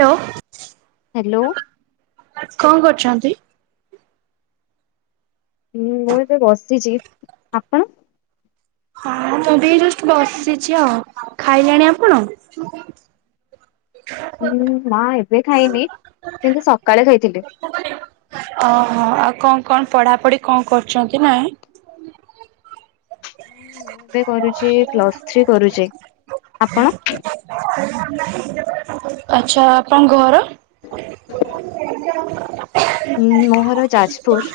Hello. Hello. କଣ କରୁଛନ୍ତି? ହୁଁ ମୁଁ ଏବେ ବସିଛି ଆପଣ? ହଁ ମୁଁବି ଏଇ ଜଷ୍ଟ ବସିଛି ଆଉ ଖାଇଲାଣି ଆପଣ? ହୁଁ ମା ଏବେ ଖାଇନି କିନ୍ତୁ ସକାଳେ ଖାଇଥିଲି। ଓହୋ ଆଉ କଣ କଣ ପଢାପଢି କଣ କରୁଛନ୍ତି ନାଇଁ? ମୁଁ ଏବେ କରୁଛି ପ୍ଲସ୍ ଥ୍ରୀ କରୁଛି ଆପଣ? ଆଛା ଆପଣ ଘର? ହୁଁ ମୋହର ଯାଜପୁର।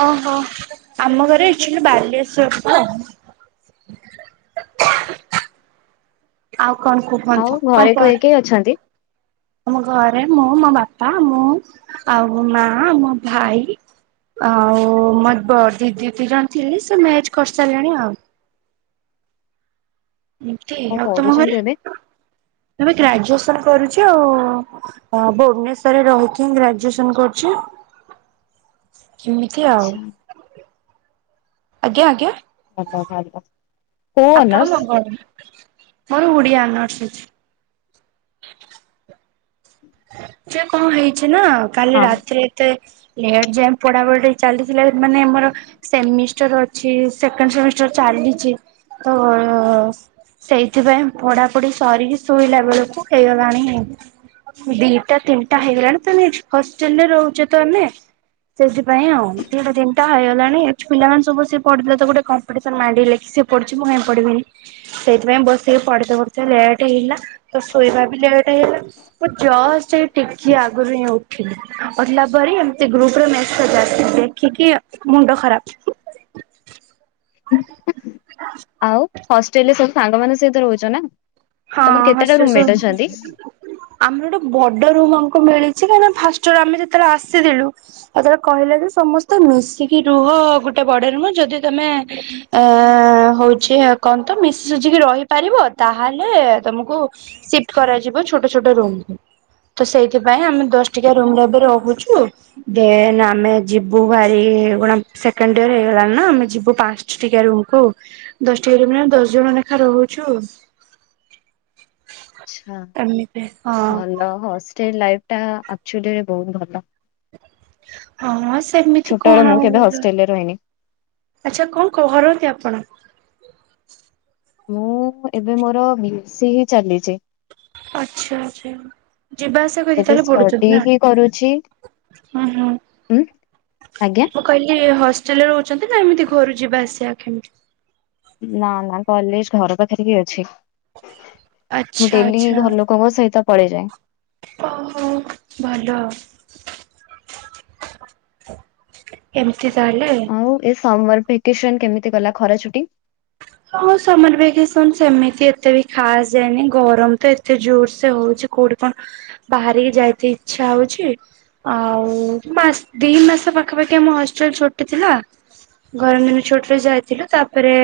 ଓହୋ ଆମ ଘରେ ଇକଚୁଆଲି ବାଲେଶ୍ଵର। ଆଉ କଣ କୁହନ୍ତୁ କଣ କୁହନ୍ତ କିଏ ଅଛନ୍ତି? ଆମ ଘରେ ମୁଁ ମୋ ବାପା ମୁଁ ଆଉ ମୋ ମା ମୋ ଭାଇ। ଆଉ ମୋ ବ ଦିଦି ଦି ଜଣ ଥିଲି ସେ ମ୍ୟାଚ କରିସାରିଲେଣି ଆଉ। ଏମତି ଆଉ ତୁମ ଘରେ ପଢୁଛନ୍ତି ଏବେ ତମେ ଗ୍ରାଜୁଏସନ କରୁଛ ଆଉ। ଅଁ ଭୁବନେଶ୍ଵରରେ ରହିକି ହିଁ ଗ୍ରାଜୁଏସନ କରୁଛି। ଏମିତି ଆଉ। ଆଛା ଆଜ୍ଞା ଆଜ୍ଞା! ଭଲ ଭଲ। କୋଉ ଆପଣ ଅନର୍ସ ମୋ [inaudible] ମୋର ଉଡିଆ ଅନର୍ସ ଅଛି। ସେ କଣ ହେଇଛି ନା କାଲି ହଁ ରାତିରେ ଏତେ ଲେଟ୍ ଯାଏ ପଢାପଢ଼ିରେ ଚାଲିଥିଲା ମାନେ ଆମର ସେମିଷ୍ଟର ଅ ଛି ସେକେଣ୍ଡ ସେମିଷ୍ଟର ଚାଲିଛି ତ ସେଇଥିପାଇଁ ପଢାପଢି ସରିକି ଶୋଇଲା ବେଳକୁ ହେଇଗଲାଣି ଦିଟା ତିନିଟା ହେଇଗଲାଣି ତ ହଷ୍ଟେଲରେ ରହୁଚୁ ତ ଆମେ। ସେଥିପାଇଁ ଆଉ। ଦିଟା ତିନିଟା ହେଇଗଲାଣି ପିଲାମାନେ ସବୁ ସିଏ ପଢିଲେ ତ ଗୋଟେ କ କମ୍ପିଟିସନ୍ ମାଇଣ୍ଡ ହେଲେ କି ସେ ପଢୁଚି ମୁଁ କାଇଁ ପଢିବିନି। ସେଇଥିପାଇଁ ବସିକି ପଢ଼ୁତେ ପଢ଼ୁତେ ଲେଟ୍ ହେଇଗଲା। ତ ଶୋଇବା ବି ଲେଟ୍ ହେଇଗଲା। ମୁଁ ଜଷ୍ଟ ଏଇ ଟିକେ ଆଗରୁ ହିଁ ଉଠିଲି। ଉଠିଲା ପରେ ଏମତି ଗ୍ରୁପରେ ମେସେଜ୍ ଆସିଚି ଦେଖିକି ମୁଣ୍ଡ ଖରାପ। [inaudible] ଆଉ ହଷ୍ଟେଲ ରେ ସବୁ ସାଙ୍ଗ ମାନଙ୍କ ସହିତ ରହୁଚ ନା? ହଁ ତମର କେତେଟା ହଷ୍ଟେଲ ସ ରୁମମେଟ ଅଛନ୍ତି ଆମର ଗୋଟେ ବଡ ରୁମ୍ ଆମକୁ ମିଳିଚି କାହିଁକି ଫାଷ୍ଟଇଅର ଆମେ ଯେତେବେଳେ ଆସିଥିଲୁ ଆଉ ତରେ କହିଲେ ଯେ ସମସ୍ତେ ମିଶିକି ରୁହ ଗୋଟେ ବଡ ରୁମ୍ ଯଦି ତମେ ଏ ହଉଚି କଣ ତ ମିଶିକି ସୁଜିକି ରହିପାରିବ ତାହେଲେ ଲେ ତମକୁ ସିଫ୍ଟ କରାଯିବ ଛୋଟ ଛୋଟ ରୁମକୁ। ତ ସେଇଥିପାଇଁ ଆମେ ଦଶ ଟିକିଆ ରୁମ୍ ରେ ଏବେ ରହୁଚୁ। ଦେନ୍ ଆମେ ଯିବୁ ଭାରି କଣ ସେକେଣ୍ଡ ଇୟର ହେଇଗଲାଣି ନା, ଆମେ ଯିବୁ ପା ଞ୍ଚ ଟିକିଆ ରୁମ୍ କୁ। ଦଶ ଟିକିଆ ରୁମ୍ ରେ ଆମେ ଦଶ ଜଣ ଲେଖା ରହୁଚୁ। ଆଚ୍ଛା। ଏମିତି ହଁ। ଭଲ ହଷ୍ଟେଲ୍ ଲାଇଫ୍ ଟା ଆକଚୁଆଲି ରେ ବହୁତ୍ ଭଲ। ହଁ ସେମିତି ଛୋଟବେଳେ କଣ ମୁଁ ଆଉ କେବେ ଭଲ। ହଷ୍ଟେଲରେ ରହିନି ଆଚ୍ଛା କଣ କରନ୍ତି ଆପଣ? ମୁଁ ଏବେ ମୋର ବି ଏ ସି ଚାଲିଚି। ଆଚ୍ଛା ଆଚ୍ଛା। ଯିବା ଆସିବା କରିକି ଏବେ ତାହେଲେ ପଢୁଚ ଷ୍ଟଡି ନା? ହିଁ କରୁଛି ହୁଁ ହୁଁ ଉଁ ଆଜ୍ଞା? ମୁଁ କହିଲି ହଷ୍ଟେଲରେ ରହୁଛନ୍ତି ନା ଏମିତି ଘରୁ ଯିବା ଆସିବା କେମିତି? ନା ନା କଲେଜ୍ ଘର ପାଖରେ ହିଁ ଅଛି। ମୁଁ ଆଚ୍ଛା ଡେଲି ଆଚ୍ଛା ଘର ଲୋ ଲୋକଙ୍କ ସହିତ ପଳେଇଯାଏ। ଓହୋ ଭଲ। ଏମତି ତାହେଲେ। ଆଉ ଏ ସମର୍ ଭିକେସନ କେମିତି ଗଲା ଖରା ଛୁଟି? ହଁ ହଁ ସମର ଭେକେସନ ସେମିତି ଏତେ ବି ଖାସ ଯାଇନି। ଗରମ ତ ଏ ଏତେ ଜୋର ସେ ହଉଚି କୋଉଠି କଣ ବାହାରିକି ଯାଇତେ ଇଚ୍ଛା ହଉଚି। ଆଉ ମାସ୍ ଦି ମାସ ପାଖାପାଖି ଆମ ହଷ୍ଟେଲ ଛୁଟି ଥିଲା। ଗରମ ଦିନ ଛୁଟି ରେ ଯାଇଥିଲୁ। ତାପରେ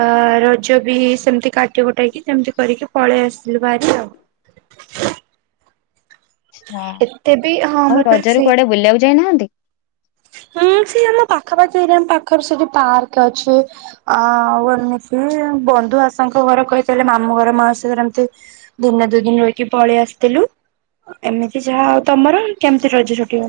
ଆ ରଜ ବି ସେମିତି କାଟି କୁଟାକି ସେମିତି କରିକି ପଳେଇ ଆସିଲୁ ଭାରି ଆଉ। ହଁ। ଏତେ ବି ହଁ ଆମର ଆଉ ତ ରଜରେ ସେଇ କୁଆଡେ ବୁଲିବାକୁ ଯାଇନାହାନ୍ତି? ହୁଁ ସେ ଆମ ପାଖାପାଖି ଏରିଆ ଆମ ପାଖରେ ସେଠି ପାର୍କ ଅଛି। ଆ ଆଉ ଏମିତି ବନ୍ଧୁ ଆସାଙ୍କ ଘର କହିଲେ ମାମୁଁ ଘର ମାଉସି ଘର ଏମତି ଦିନେ ଦୁଇ ଦିନ ରହିକି ପଳେଇ ଆସିଥିଲୁ। ଏମିତି ଯାହା ଆଉ। ତମର କେମିତି ରଜ ଛୁଟି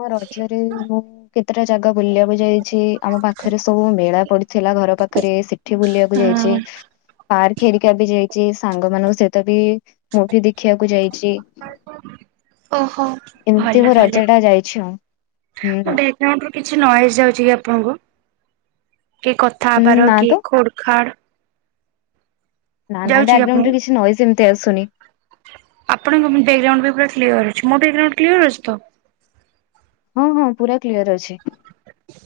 ହଁ ରଜରେ ମୁଁ କେତେଟା ଜାଗା ବୁଲିବାକୁ ଯାଇଚି, ଆମ ପାଖରେ ସବୁ ମେଳା ପଡିଥିଲା ଘର ପାଖରେ ସେଠି ବୁଲିବାକୁ ଯାଇଚି। ହୁଁ ପାର୍କ ହେରିକା ବି ଯାଇଚି, ସାଙ୍ଗ ମାନଙ୍କ ସହିତ ବି ମୁଭି ଦେଖିବାକୁ ଯାଇଚି। ଓହୋ ଭଲ ଏମତି ମୋ ତାହେଲେ। ରଜ ଟା ଯାଇଚି ଆଉ। ହୁଁ ହୁଁ। [unintelligible] କିଛି ନଏଜ୍ ଯାଉଚି କି ଆପଣଙ୍କୁ? କି କଥା ହୁଁ ହବାର ନା କି ତ ଖୋଡ୍ ଖାଡ୍? ନା ନା ଯାଉଛି କି ଆପଣ ବ୍ୟାଗଗ୍ରାଉଣ୍ଡରେ କିଛି ନଏଜ୍ ଏମିତି ଆସୁନି। ଆପଣଙ୍କ ବ୍ୟାଗଗ୍ରାଉଣ୍ଡ ବି ପୁରା କ୍ଲିଅର ଅଛି। ମୋ ବ୍ୟାଗଗ୍ରାଉଣ୍ଡ କ୍ଲିୟର ଅଛି ତ? ହଁ ହଁ ପୁରା କ୍ଲିୟର ଅଛି।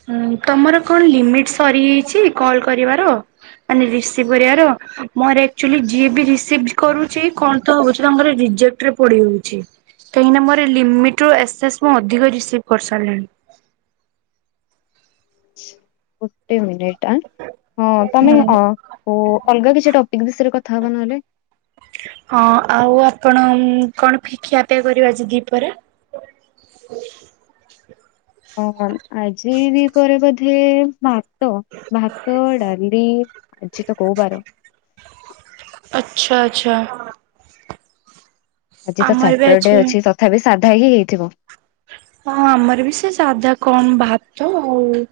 ହୁଁ ତମର କଣ ଲିମିଟ ସରି ହୋଇଛି କଲ୍ କରିବାର। ମାନେ ରିସିଭ କରିବାର ମୋର ଆକ୍ଚୁଲି ଯିଏ ବି ରିସିଭ କରୁଛି କଣ ତ ହଉଛି ତାଙ୍କର ରିଜେକ୍ଟ ପଡିଯାଉଛି କାହିଁକିନା ମୋର ଲିମିଟ ରୁ ଏକ୍ସେସ ମୁଁ ଅଧିକ ରିସିଭ କରିସାରିଲିଣି। ଗୋଟେ ମିନିଟ ଆ ହଁ ତମେ ହୁଁ। ଅ ଓ ଅଲଗା କିଛି ଟପିକ୍ ବିଷୟରେ କଥା ହବା ନହେଲେ ହଁ ଆଉ ଆପଣ କଣ ଖିଆପିଆ କରିବେ ଆଜି ଦି ପହରେ। ହଁ [inaudible] ହଁ ଆଜି ଦିପହରେ ବୋଧେ ହଁ ତ ଭାତ ଡାଲି ଆଜି ତ କୋଉ ବାର ଆଚ୍ଛା ଆଚ୍ଛା ଆଜି ତ ଆମର ବି ସଟରଡେ ଆଜି ଅଛି ତଥାପି ସାଧା ହିଁ ହେଇଥିବ। ହଁ ଆମର ବି ସେ ସାଧା କଣ ଭାତ ଆଉ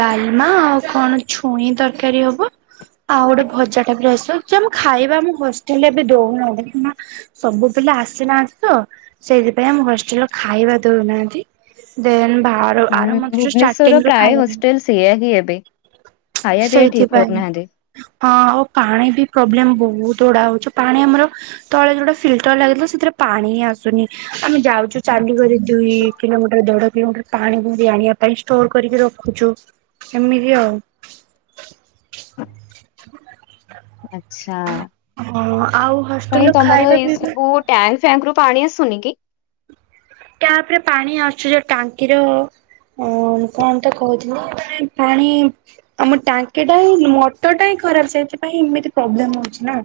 ଡାଲମା ଆଉ କଣ ଛୁଇଁ ତରକାରୀ ହବ। ଆଉ ଗୋଟେ ଭଜା ଟା ବି ଆସିବ ଆକଚୁଆଲି ଆମ ଖାଇବା ଆମ ହଷ୍ଟେଲରେ ଏବେ ଦଉନାହାନ୍ତି। ସବୁ ପିଲା ଆସିନାହାନ୍ତି ତ ସେଇଥିପାଇଁ ଆମ ହଷ୍ଟେଲରେ ଖାଇବା ଦଉନାହାନ୍ତି ଦେନ୍ ଭା ହୁଁ ଭୁବନେଶ୍ଵରର ପ୍ରାୟ ହଷ୍ଟେଲ ସେଇଆହିଁ ଏବେ। ଖାଇବା ପିଇବା ଠିକ ସେଇଥିପାଇଁ କରୁନାହାନ୍ତି ହଁ ଆଉ ପାଣି ବି ପ୍ରୋବ୍ଲେମ ବହୁତ ଗୁଡା ହଉଛି ପାଣି ଆମର ତଳେ ଯୋଉଟା ଫିଲ୍ଟର ଲାଗିଥିଲା ସେଥିରେ ପାଣି ହିଁ ଆସୁନି ଆମେ ଯାଉଛୁ ଚାଲିିକରି ଦୁଇ କିଲୋମିଟର ଦେଢ କିଲୋମିଟର ପାଣି ଭରି ଆଣିବା ପାଇଁ। ଷ୍ଟୋର କରିକି ରଖୁଛୁ ଏମିତି ଆଉ ଆଛା ହଁ ଆଉ କାଇଁ ହଷ୍ଟେଲର ତମର ଖାଇବା ଏ ପିଇବା ସବୁ। ଟ୍ୟାଙ୍କ ଫ୍ୟାଙ୍କ ରୁ ପାଣି ଆସୁନି କି? ଟ୍ୟାପ ରେ ପାଣି ଆସୁଛି ଯେ ଟାଙ୍କିର ହ କଣତ କହୁଥିଲ ପାଣି ଆମ ଟାଙ୍କିଟାହିଁ ମଟରଟା ହିଁ ଖରାପ ସେଇଥିପାଇଁ ଏମିତି ପ୍ରୋବ୍ଲେମ ହଉଛି ନା।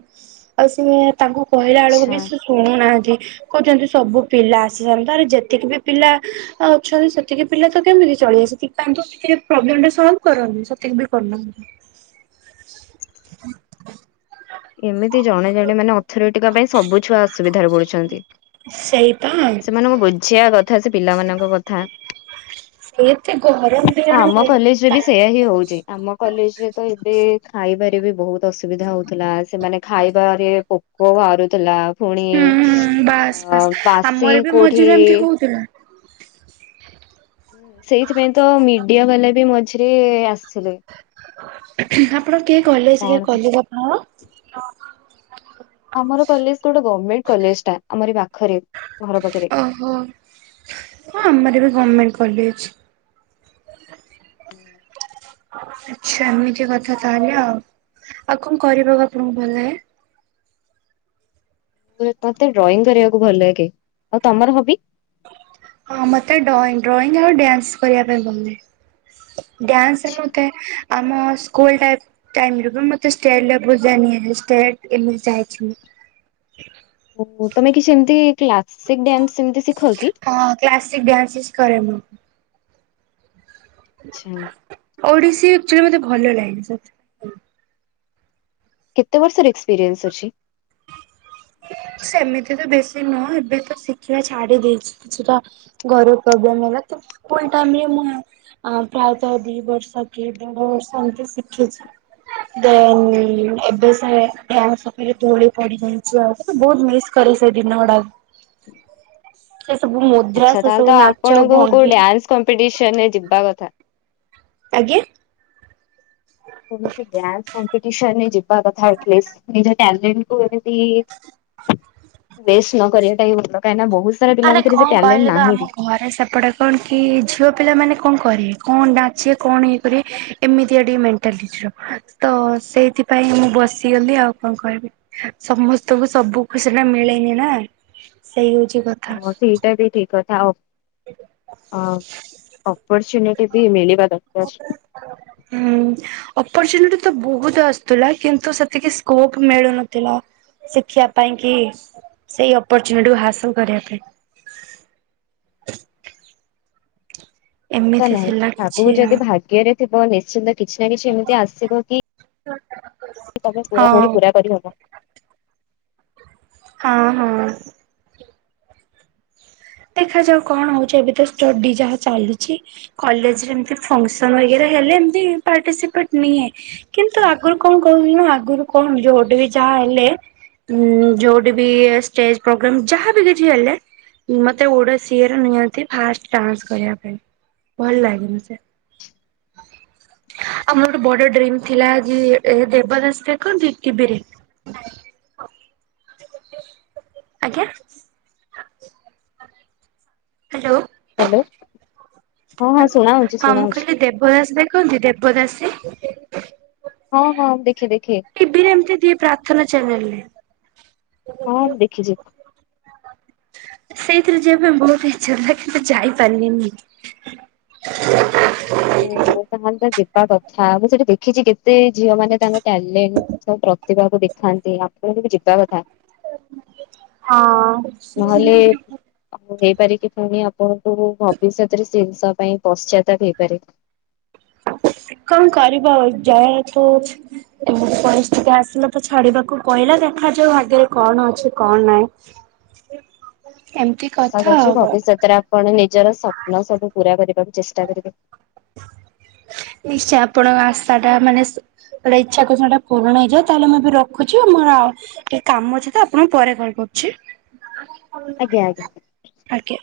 ଆଉ ସିଏ ତାଙ୍କୁ କହିଲା ବେଳକୁ ଆଚ୍ଛା ବି ସେ ଶୁଣୁନାହାନ୍ତି କହୁଛନ୍ତି ସବୁ ପିଲା ଆସିନାହାନ୍ତି। ତାପରେ ଯେତିକି ବି ପିଲା ଆଉ ଅଛନ୍ତି ସେତିକି ପିଲା ତ କେମିତି ଚଳିବେ ସେଥିପାଇଁ ତ ସେତିକି ପ୍ରୋବ୍ଲେମ ଟା ସଲ୍ଭ କରନ୍ତିି ସେତିକି ବି କରୁନାହାନ୍ତି। [inaudible] ଏମିତି ଜଣେ ଜଣେ ମାନେ ଅଥରିଟିଙ୍କ ପାଇଁ ସବୁ ଛୁଆ ଅସୁବିଧାରେ ପଡିଛନ୍ତି। ସେଇପା ସେମାନଙ୍କୁ ବୁଝିବା କଥା ସେ ପିଲାମାନଙ୍କ କଥା ସିଏ ଏତେ ଗରମ ବି ଇଆଡ଼େ ଆମ କଲେଜରେ ବି ହଉଛି। ସେଇୟା ହଉଛି ଆମ କଲେଜରେ ତ ଏବେ ଖାଇବାରେ ବି ବହୁତ ଅସୁବିଧା ହଉଥିଲା ସେମାନେ ଖାଇବାରେ ପୋକ ବାହାରୁଥିଲା। ପୁଣି ହୁଁ ବାସ୍ ଅ ବାସ୍ ବାସି ଆମର ବି କୋଉଠି ମଝିରେ ଏମିତି ହଉଥିଲା। ସେଇଥିପାଇଁ ତ ମିଡିଆ ବାଲା ବି ମଝିରେ ଆସିଥିଲେ। ଆପଣ କିଏ କଲେଜରେ କଣ କହିବ। ଆମର କଲେଜ ଗୋଟେ ଗଭର୍ଣମେଣ୍ଟ କଲେଜ ଟା ଆମର ପାଖରେ ଘର ପାଖରେ। ଓହୋ ହଁ ଆମର ଏବେ ଗଭର୍ଣ୍ଣମେଣ୍ଟ କଲେଜ। ଆଚ୍ଛା ଏମିତି କଥା ତାହଲେ ଆଉ ଆଉ କଣ କରିବାକୁ ଆପଣଙ୍କୁ ଭଲଲାଗେ। ମତେ ଡ୍ରଇଂ କରିବାକୁ ଭଲ ଲାଗେ ଆଉ ତମର ହବି। ହଁ ମତେ ଡ୍ରଇଂ ଡ୍ରଇଂ ଆଉ ଡ୍ୟାନ୍ସ କରିବା ପାଇଁ ଭଲ ଲାଗେ। ଡ୍ୟାନ୍ସ ରେ ମୋତେ ଆମ ସ୍କୁଲ ଟାଇ ଟାଇମ୍ ରୁ ବି ମତେ ଷ୍ଟେଟ ଲେବୁଲ ଯାଏଁ ନିଆହେଇ ଷ୍ଟେଟ ଏମି ଯାଇଛି ମୁଁ। ଓହୋ ତମେ କିଛି ଏମତି କ୍ଲାସିକ୍ ଡ୍ୟାନ୍ସ ସେମତି ଶିଖ କି? ହଁ କ୍ଲାସିକ୍ ଡ୍ୟାନ୍ସେସ୍ କରେ ମୁଁ। ଚ୍ଛା। ଓଡ଼ିଶୀ ଆକ୍ଚୁଲି ମତେ ଭଲ ଲା ସେଥ୍ କେତେ ବର୍ଷର ଏକ୍ସପିରିଏନ୍ସ ଅଛି? ସେମିତି ତ ବେଶୀ ନୁହଁ ଏବେ ତ ଶିଖିବା ଛାଡ଼ି ଦେଇଛି କିଛି ଟା ଘରୁ ପ୍ରୋବ୍ଲେମ୍ ହେଲା ତ ଫୁଲ୍ ଟାଇମ୍ ରେ ମୁଁ ୟା ଅଁ ପ୍ରାୟତଃ ଦି ବର୍ଷ କି ଦେଢ଼ ବର୍ଷ ଏମତି ଶିଖିଚି। ଦେନ୍ ଏବେ ସେ ଡ୍ୟାନ୍ସ ସଫେଇରେ ତୁଳି ପଡ଼ିରହି ଛୁଆ ତତେ ବହୁତ ମିସ୍ କରି ସେଇ ଦିନ ଉଡ଼ା। ସେ ସବୁ ମୋ ଆଚ୍ଛା ତାହେଲେ ତ ଆପଣଙ୍କୁ କୋଉ ଡ୍ୟାନ୍ସ କମ୍ପିଟିସନ୍ ରେ ଯିବା କଥା। ଆଜ୍ଞା? ହ କୌଣସି ଡ୍ୟାନ୍ସ କମ୍ପିଟିସନ୍ ରେ ଯିବା କଥା ଆଟଲିସ୍ ନିଜ ଟ୍ୟାଲେଣ୍ଟ୍ କୁ ଏବେ ଇ ଉଏସ୍ ନ କରିବାଟା ହି ଭଲ କାହିଁ ନା ବହୁ ଆରେ କଁ କହିଲୁ ତ ଆମ ଘରେ ସେପଟେ କଣ କି ଝିଅ ପିଲାମାନେ କଣ କରିବେ କଣଟା ଅଛି ଏ କଣ ଇଏ କରିଏ ଏମିତିଆ ଟିକେ ମେଣ୍ଟାଲିଟିର। ତ ସେଇଥିପାଇଁ ମୁଁ ବସିଗଲି ଆଉ କଁ କହିବି? ସମସ୍ତଙ୍କୁ ସବୁ ଖୁସିଟା ମିଳେନି ନା ସେଇ ହଉଚି କ ହଁ ସେଇଟା ବି ଠିକ୍ କଥା ଅ ଅ ଅପର୍ଚୁନି ଟି ବି ମିଳିିବା ଦକାର। ହୁଁ। ଅପର୍ଚୁନିଟି ତ ବୋହୁତ ଆସଥୁଲା କିନ୍ତୁ ସେତିକି ସ୍କୋପ୍ ମିଳୁନଥିଲା। ଶିଖିବା ପାଇଁ କି ସେଇ ଅପରଚୁନିଟିକୁ ହାସଲ କରିବା ପାଇଁ ତ ଏମିତି ଥିଲା ନାହିଁ ଆପୁ କିଛି ଯଦି ଭାଗ୍ୟରେ ଥିବ ନିଶ୍ଚିନ୍ତ କିଛି ନା କିଛି ଏମିତି ଆସିବ କି ତମେ ପୁରା ଆଉ ପୁଣି ପୁରା କରିହବ। ହଁ ହଁ। ଦେଖାଯାଉ କଣ ହଉଚି ଏବେ ତ ଷ୍ଟଡି ଯାହା ଚାଲୁଚି। କଲେଜରେ ଏମତି ଫଂସନ ହଇକାରେ ହେଲେ ଏମତି ପାର୍ଟିସିପେଟ ନିଏ। କିନ୍ତୁ ଆଗୁରୁ କଣ କହୁଥୁ ଉଁ ଆଗୁରୁ କଣ ଯୋଉଠି ବି ଯାହା ହେଲେ ଉଁ ଯୋଉଠି ବି ଷ୍ଟେଜ ପ୍ରୋଗ୍ରମ୍ ଯାହା ବି କିଛି ହେଲେ ଉ ମତେ ଓଡ଼ଶୀର ନିଅନ୍ତି ଫାଷ୍ଟ ଡ୍ୟାନ୍ସ କରିବା ପାଇଁ। ଭଲ ଲାଗେନା ସେ। ଆଉ ମୋର ଗୋଟେ ବଡ଼ ଡ୍ରିମ ଥିଲା ଜି ଏ ଦେବଦାସ ଦେଖନ୍ତି ଟି ବି ରେ? ଆଜ୍ଞା? ହାଲୋ ହ୍ୟାଲୋ ହଁ ଶୁଣା ହଉଛି ହଁ ଶୁଣା ମୁଁ ହଉଛି କହିଲି ଦେବ ଦାସ ଦେ କନ୍ତି ଦେବଦାସେ? ହଁ ହଁ ଦେଖେ ଦେଖେ। ଟି ଭି ରେ ଏମତି ଦିଏ ପ୍ରାର୍ଥନା ଚ୍ୟାନେଲରେ। ହଁ ମୁଁ ଦେଖିଚି। ସେଇଥିରେ ଯିବା ପାଇଁ ବହୁତ ଇଚ୍ଛା ଥାଏ କିନ୍ତୁ ଯାଇପାନିନି। [inaudible] ଓହୋ ତାହେଲେ ତ ଯିବା କଥା ମୁଁ ସେଠି ଦେଖିଚି କେତେ ଝିଅମାନେ ତାଙ୍କ ଟ୍ୟାଲେନ୍ ସବୁ ପ୍ରତିଭାକୁ ଦେଖାନ୍ତି ଆପଣଙ୍କୁ ବି ଯିବା କଥା। ହଁ। ଆଉ ହେଇପାରେ କିି ପୁଣି ଆପଣଙ୍କୁ ଭବିଷ୍ୟତରେ ଶୀନସ୍ ପାଇଁ ପଶ୍ଚାତାପ ହେଇପାରେ। କଣ କରିବ ଆଉ ଜଏଣ୍ଟ ସୁପସ୍ [unintelligible] ପରିସ୍ଥିତି ଆସିଲା ତ ଛାଡିବାକୁ କଇଲା ଦେଖାଯାଉ ଭାଗ୍ୟରେ କଣ ଅଛି କଣ ନାହିଁ। [inaudible] ଏମିତି ଆଶା କଥା କରୁଛି ଆଉ ଭବିଷ୍ୟତରେ ଆପଣ ନିଜର ସ୍ୱପ୍ନ ସବୁ ପୁରା କରିବାକୁ ଚେଷ୍ଟା କରିବେ। ନିଶ୍ଚୟ ଆପଣଙ୍କ ଆଶା ଟା ମାନେ ସୁ ଯେଟା ଇଚ୍ଛା କରିଛନ୍ତି ସେଟା ପୂରଣ ହେଇଯାଉ, ତାହଲେ ମୁଁ ଏବେ ରଖୁଛି ମୋର ଆଉ ଟିକେ କାମ ଅଛି ତ ଆପଣଙ୍କୁ ପରେ କଲ୍ କରୁୁଛି। ଆଜ୍ଞା ଆଜ୍ଞା। ଆଜ୍ଞା।